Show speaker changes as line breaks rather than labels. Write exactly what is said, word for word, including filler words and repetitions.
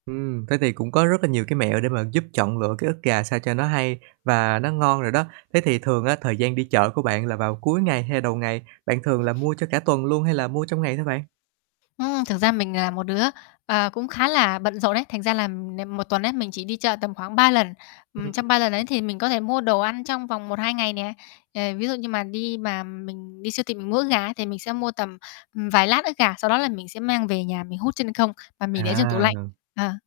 Ừm, thế thì cũng có rất là nhiều cái mẹo để mà giúp chọn lựa cái ức gà sao cho nó hay và nó ngon rồi đó. Thế thì thường á, thời gian đi chợ của bạn là vào cuối ngày hay đầu ngày, bạn thường là mua cho cả tuần luôn hay là mua trong ngày thôi bạn?
Ừm, thực ra mình là một đứa, ờ, cũng khá là bận rộn ấy, thành ra là n một tuần ấy, mình chỉ đi chợ tầm khoảng ba lần. Ừm, trong ba
Ừm.
lần ấy, thì mình có thể mua đồ ăn trong vòng một hai ngày nè. Ờ, ví dụ như mà đi mà mình đi siêu thị mình mua ức gà ấy thì mình sẽ mua tầm, ừm, vài lát ức gà, sau đó là mình sẽ mang về nhà mình hút chân không và mình để trong tủ
À,
lạnh.
rồi.
Ờ.